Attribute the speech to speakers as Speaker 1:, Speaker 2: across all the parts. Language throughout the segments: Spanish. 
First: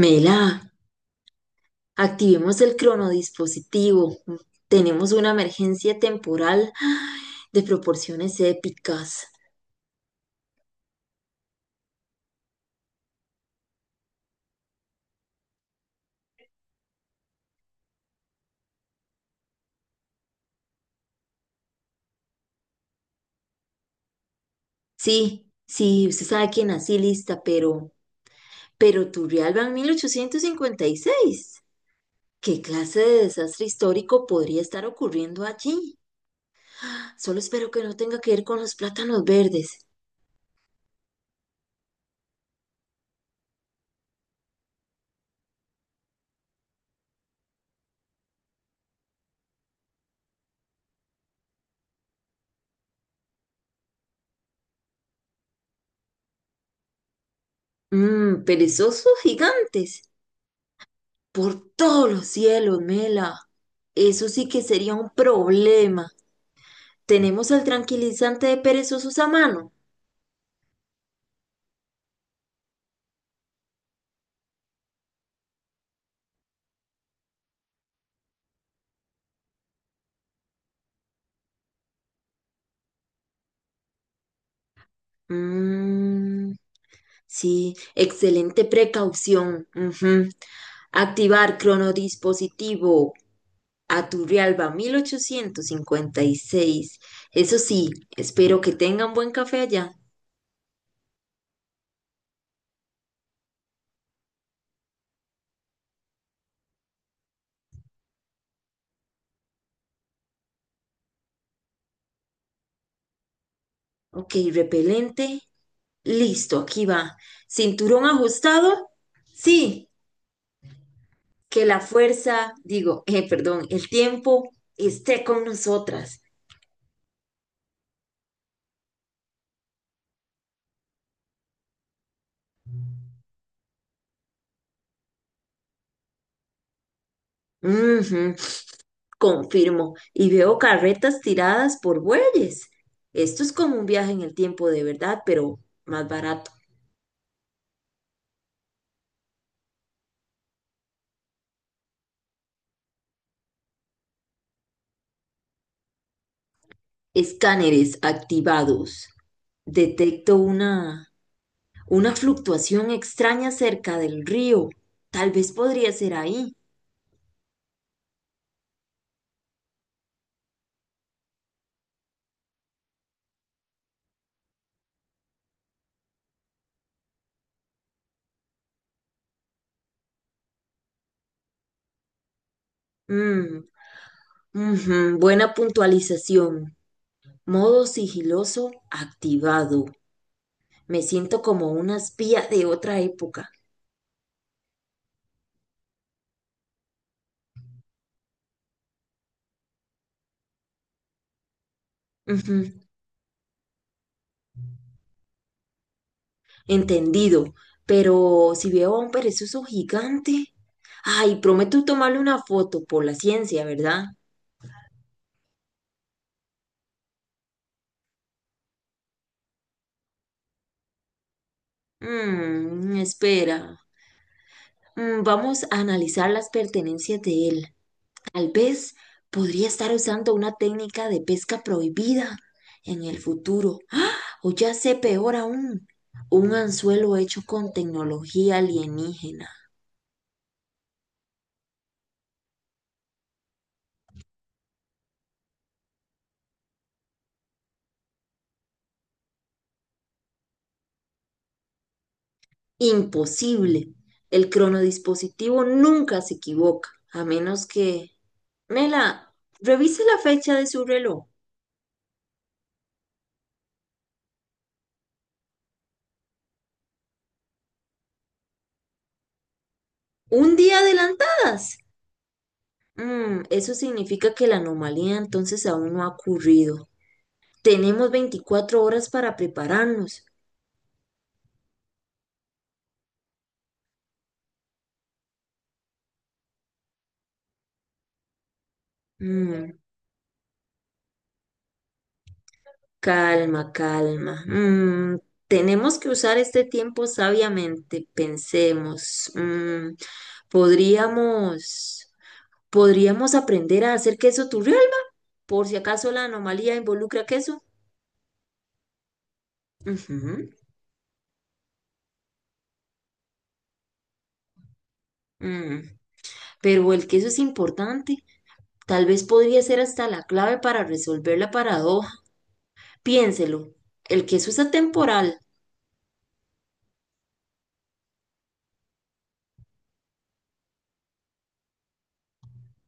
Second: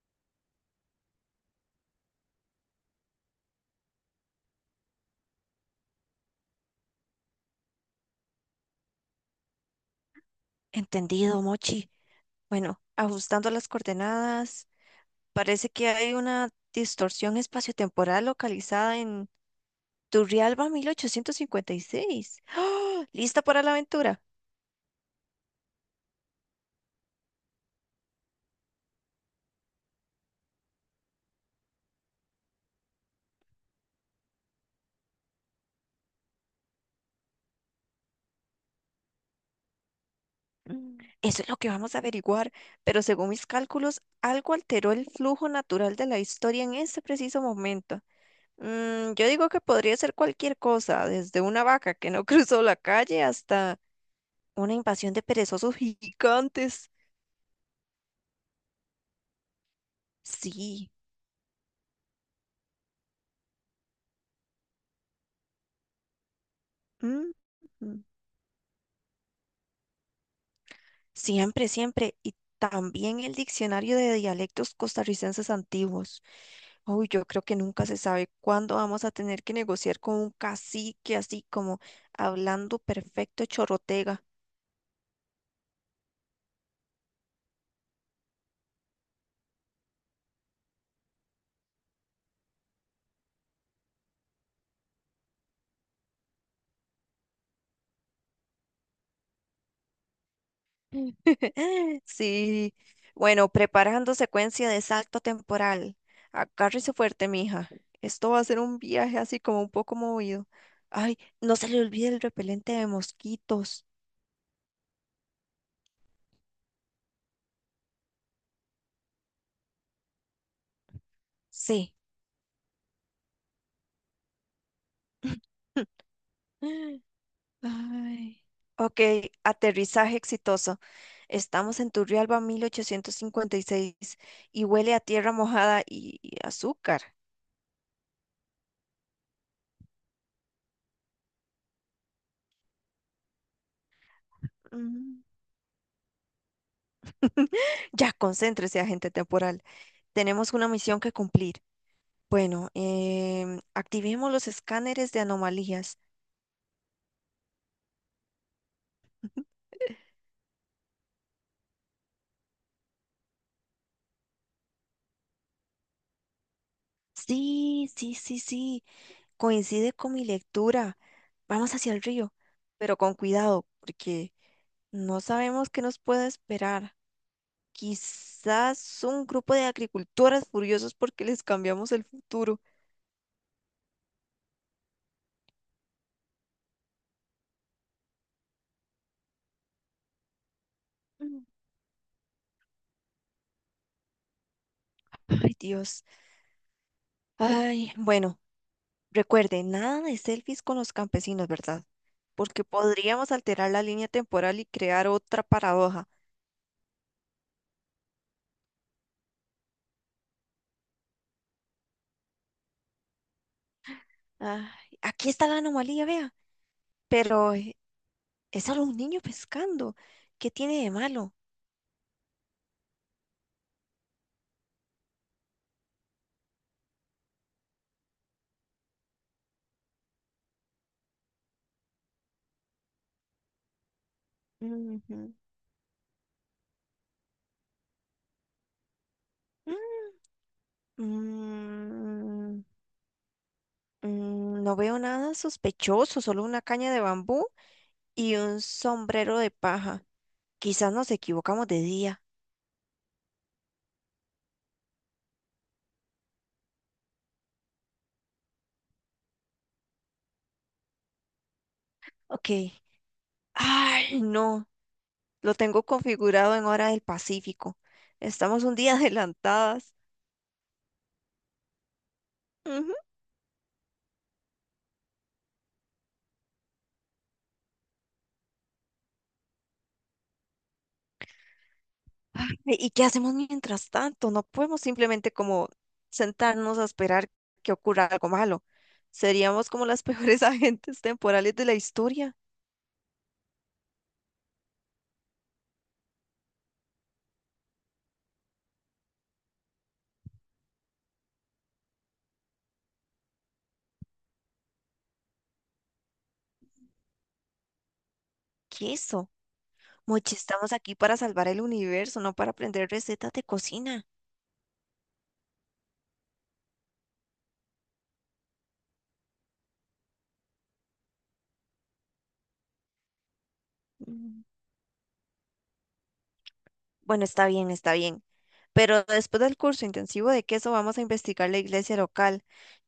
Speaker 1: Mela, activemos el cronodispositivo. Tenemos una emergencia temporal de proporciones épicas.
Speaker 2: Entendido, Mochi. Bueno, ajustando las coordenadas, parece que hay una distorsión espaciotemporal localizada en Turrialba 1856. ¡Ah! ¿Lista para la aventura?
Speaker 1: Sí, sí, usted sabe que nací lista, pero Turrialba en 1856. ¿Qué clase de desastre histórico podría estar ocurriendo allí? Solo espero que no tenga que ver con los plátanos verdes.
Speaker 2: Mm. Eso es lo que vamos a averiguar, pero según mis cálculos, algo alteró el flujo natural de la historia en ese preciso momento. Yo digo que podría ser cualquier cosa, desde una vaca que no cruzó la calle hasta una invasión de perezosos gigantes.
Speaker 1: Perezosos gigantes.
Speaker 2: Sí.
Speaker 1: Por todos los cielos, Mela. Eso sí que sería un problema.
Speaker 2: Mm,
Speaker 1: ¿Tenemos el
Speaker 2: mm.
Speaker 1: tranquilizante de perezosos a mano?
Speaker 2: Siempre, siempre. Y también el diccionario de dialectos costarricenses antiguos. Uy, yo creo que nunca se sabe cuándo vamos a tener que negociar con un cacique así como hablando perfecto chorrotega.
Speaker 1: Mm, sí, excelente precaución. Ujú. Activar cronodispositivo. Aturrialba 1856. Eso sí, espero que tengan buen café allá.
Speaker 2: Sí. Bueno, preparando secuencia de salto temporal. Agárrese fuerte, mija. Esto va a ser un viaje así como un poco movido. Ay, no se le olvide el repelente de mosquitos.
Speaker 1: Ok, repelente. Listo, aquí va. Cinturón ajustado. Sí, que la
Speaker 2: Sí.
Speaker 1: fuerza, digo, perdón, el tiempo esté con nosotras.
Speaker 2: Ay. Ok, aterrizaje exitoso. Estamos en Turrialba 1856 y seis y huele a tierra mojada y azúcar.
Speaker 1: Ujú. Confirmo, y veo carretas tiradas por bueyes. Esto es como un viaje en el tiempo de verdad,
Speaker 2: Mm.
Speaker 1: pero más barato.
Speaker 2: Ya, concéntrese, agente temporal. Tenemos una misión que cumplir. Bueno, activemos los escáneres de anomalías.
Speaker 1: Escáneres activados. Detecto una fluctuación extraña cerca del río. Tal vez podría ser ahí.
Speaker 2: Sí, sí, sí, sí. Coincide con mi lectura. Vamos hacia el río, pero con cuidado, porque no sabemos qué nos puede esperar. Quizás un grupo de agricultoras furiosos porque les cambiamos el futuro.
Speaker 1: Mm, ujú, buena puntualización. Modo sigiloso activado. Me siento
Speaker 2: Mm.
Speaker 1: como una espía de otra época.
Speaker 2: Ay, Dios. Ay, bueno, recuerde, nada de selfies con los campesinos, ¿verdad? Porque podríamos alterar la línea temporal y crear otra paradoja.
Speaker 1: Entendido, pero si veo a un perezoso gigante, ay, prometo tomarle una foto por la ciencia, ¿verdad?
Speaker 2: Ay, aquí está la anomalía, vea. Pero es solo un niño pescando. ¿Qué tiene de malo?
Speaker 1: Espera. Vamos a analizar las pertenencias de él. Tal vez podría estar usando una técnica de pesca prohibida en el futuro, o ya sé
Speaker 2: Ujú.
Speaker 1: peor aún, un anzuelo hecho con tecnología alienígena.
Speaker 2: Mm, no veo nada sospechoso, solo una caña de bambú y un sombrero de paja. Quizás nos equivocamos de día.
Speaker 1: Imposible. El cronodispositivo nunca se equivoca, a menos que... Mela, revise la fecha de su reloj.
Speaker 2: Ok. Ay, no. Lo tengo configurado en hora del Pacífico. Estamos un día adelantadas.
Speaker 1: Un día adelantadas.
Speaker 2: Ujú.
Speaker 1: Eso significa que la anomalía entonces aún no ha ocurrido. Tenemos 24 horas para prepararnos.
Speaker 2: Ay, ¿y qué hacemos mientras tanto? No podemos simplemente como sentarnos a esperar que ocurra algo malo. Seríamos
Speaker 1: Mm,
Speaker 2: como las peores agentes temporales de la historia.
Speaker 1: Calma, calma. Tenemos que usar este tiempo sabiamente. Pensemos. Podríamos, podríamos aprender a hacer queso turrial. Por si acaso la anomalía involucra queso.
Speaker 2: ¿Qué es eso? Mochi,
Speaker 1: Ujú,
Speaker 2: estamos aquí para salvar el universo, no para aprender recetas de cocina.
Speaker 1: mm. Pero el queso es importante. Tal vez podría ser hasta la clave para resolver la paradoja. Piénselo. El
Speaker 2: Mm.
Speaker 1: queso es atemporal.
Speaker 2: Bueno, está bien, está bien. Pero después del curso intensivo de queso vamos a investigar la iglesia local.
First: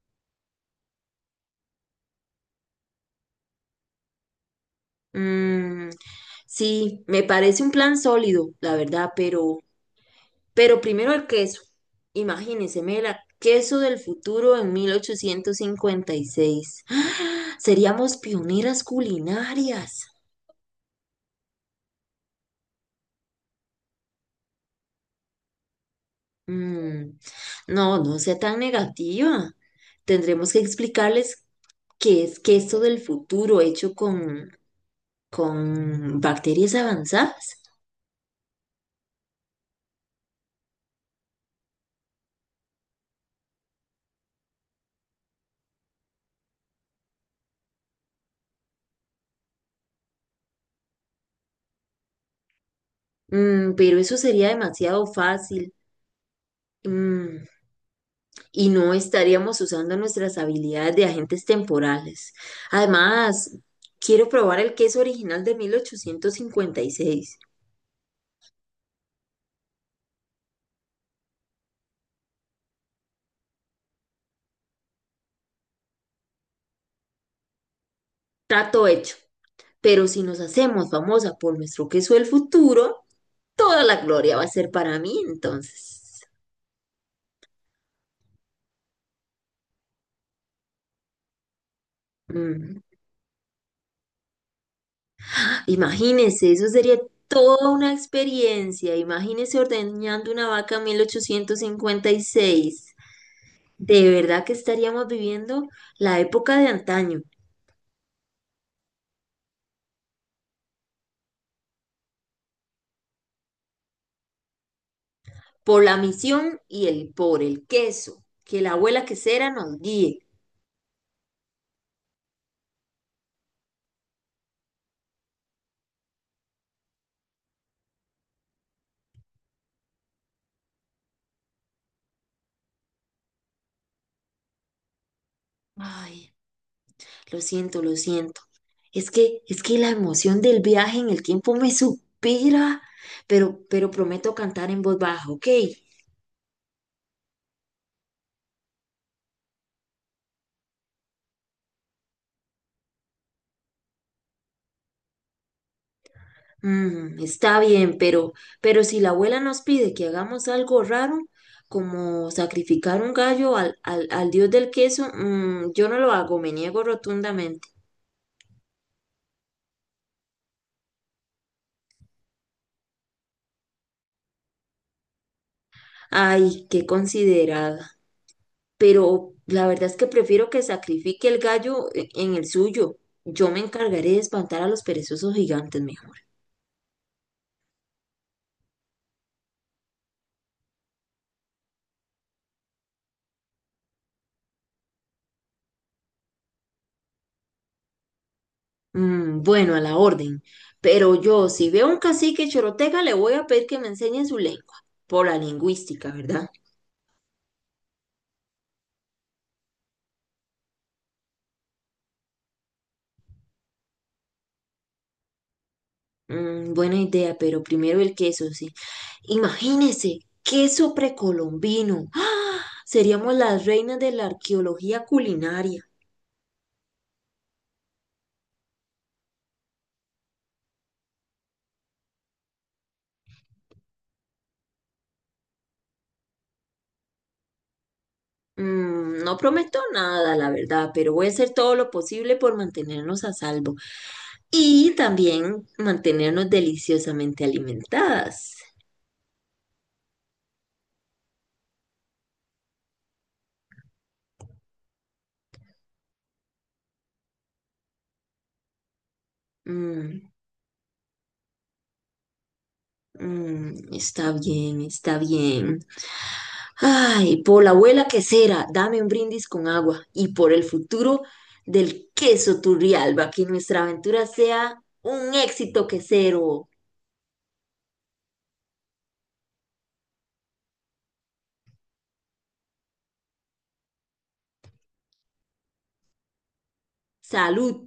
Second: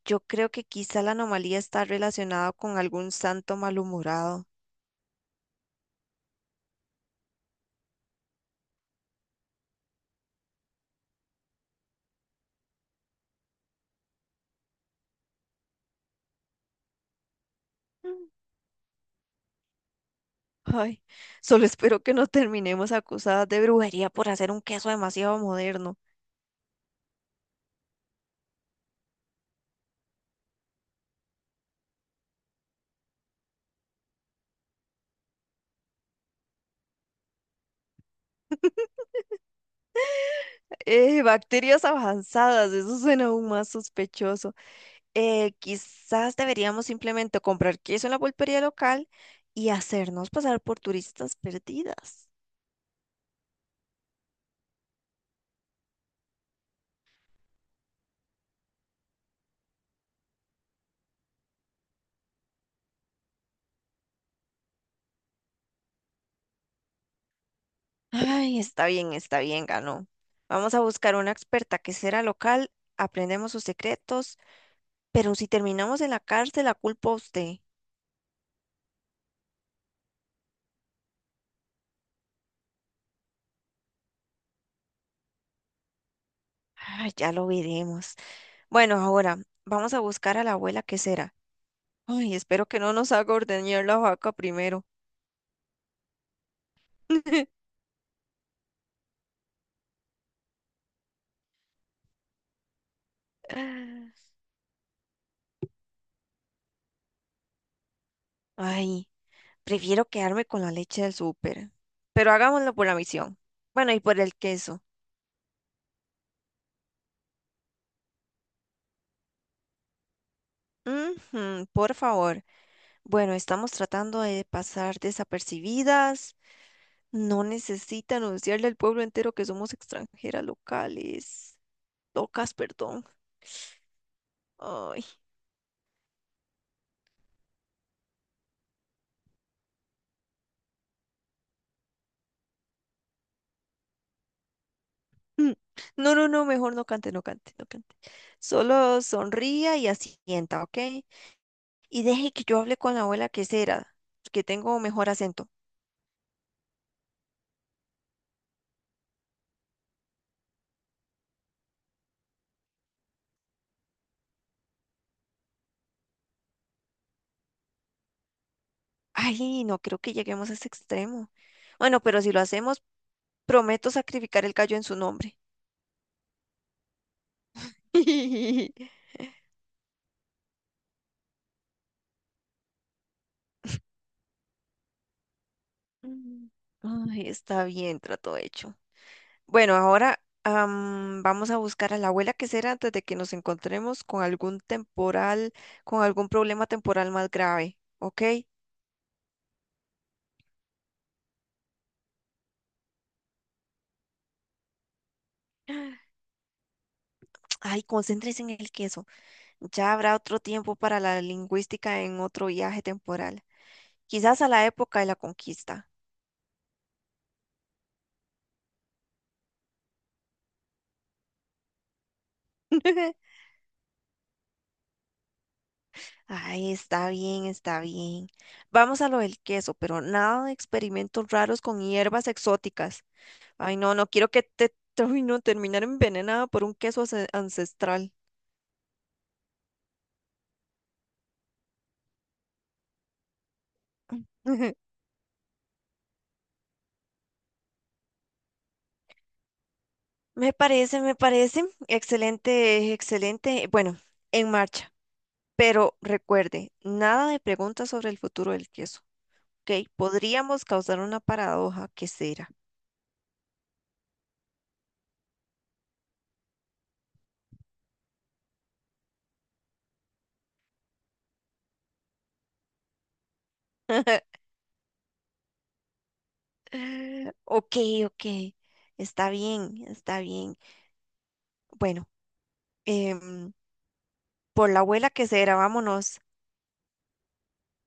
Speaker 2: Yo creo que quizá la anomalía está relacionada con algún santo malhumorado.
Speaker 1: Mm, sí, me parece un plan sólido, la verdad, pero, primero el queso. Imagínense, Mela, queso del futuro en 1856. ¡Ah! Seríamos pioneras culinarias.
Speaker 2: Mm. Ay, solo espero que no terminemos acusadas de brujería por hacer un queso demasiado moderno.
Speaker 1: Mm, no, no sea tan negativa. Tendremos que explicarles qué es que esto del futuro hecho con bacterias avanzadas.
Speaker 2: Bacterias avanzadas, eso suena aún más sospechoso. Quizás deberíamos simplemente comprar queso en la pulpería local y hacernos pasar por turistas perdidas.
Speaker 1: Pero eso sería demasiado fácil. Mm, y no estaríamos usando nuestras habilidades de agentes temporales. Además, quiero probar el queso original de 1856.
Speaker 2: Ay, está bien, ganó. Vamos a buscar una experta que será local, aprendemos sus secretos, pero si terminamos en la cárcel, la culpa a usted.
Speaker 1: Trato hecho. Pero si nos hacemos famosa por nuestro queso del futuro, toda la gloria va a ser para mí, entonces.
Speaker 2: Ay, ya lo veremos. Bueno, ahora vamos a buscar a la abuela que será. Ay, espero
Speaker 1: Mm.
Speaker 2: que no nos haga ordeñar la vaca primero.
Speaker 1: Imagínese, eso sería toda una experiencia. Imagínese ordeñando una vaca en 1856. De verdad que estaríamos viviendo la época de antaño,
Speaker 2: Ay, prefiero quedarme con la leche del súper. Pero hagámoslo por la misión. Bueno, y por el queso.
Speaker 1: por la misión y el por el queso. Que la abuela quesera nos guíe.
Speaker 2: Ujú, por favor. Bueno, estamos tratando de pasar desapercibidas. No necesita anunciarle al pueblo entero que somos extranjeras locales. Locas, perdón. Ay.
Speaker 1: Ay, lo siento, lo siento. Es que la emoción del viaje en el tiempo me supera, pero, prometo cantar en voz baja, ¿ok?
Speaker 2: Mm. No, no, no, mejor no cante, no cante, no cante. Solo sonría y asienta, ¿ok? Y deje que yo hable con la abuela que será, que tengo mejor acento.
Speaker 1: Mm, está bien, pero si la abuela nos pide que hagamos algo raro, como sacrificar un gallo al dios del queso, yo no lo hago, me niego rotundamente.
Speaker 2: Ay, no creo que lleguemos a ese extremo. Bueno, pero si lo hacemos, prometo sacrificar el gallo en su nombre.
Speaker 1: Ay, qué considerada. Pero la verdad es que prefiero que sacrifique el gallo en el suyo. Yo me encargaré de espantar a los perezosos gigantes, mejor.
Speaker 2: Ay, está bien, trato hecho. Bueno, ahora vamos a buscar a la abuela que será antes de que nos encontremos con algún problema temporal más grave, ¿ok?
Speaker 1: Mm, bueno, a la orden. Pero yo, si veo un cacique choroteca, le voy a pedir que me enseñe su lengua, por la lingüística, ¿verdad?
Speaker 2: Ay, concéntrese en el queso. Ya habrá otro tiempo para la lingüística en otro viaje temporal. Quizás a la época de la conquista.
Speaker 1: Buena idea, pero primero el queso, sí. Imagínese, queso precolombino. ¡Ah! Seríamos las reinas de la arqueología culinaria.
Speaker 2: Ay, está bien, está bien. Vamos a lo del queso, pero nada de experimentos raros con hierbas exóticas. Ay, no, no quiero que ay, no, terminar envenenada por un queso ancestral.
Speaker 1: No prometo nada, la verdad, pero voy a hacer todo lo posible por mantenernos a salvo
Speaker 2: Ujú.
Speaker 1: y también mantenernos deliciosamente alimentadas.
Speaker 2: Me parece, me parece. Excelente, excelente. Bueno, en marcha. Pero recuerde, nada de preguntas sobre el futuro del queso. Ok,
Speaker 1: Mm,
Speaker 2: podríamos causar una paradoja que será.
Speaker 1: mm, está bien, está bien. Ay, por la abuela quesera, dame un brindis con agua y por el futuro del queso Turrialba, que nuestra aventura sea un éxito quesero.
Speaker 2: Ok, ok. Está bien, está bien. Bueno, em, por la abuela que será, vámonos.
Speaker 1: Salud.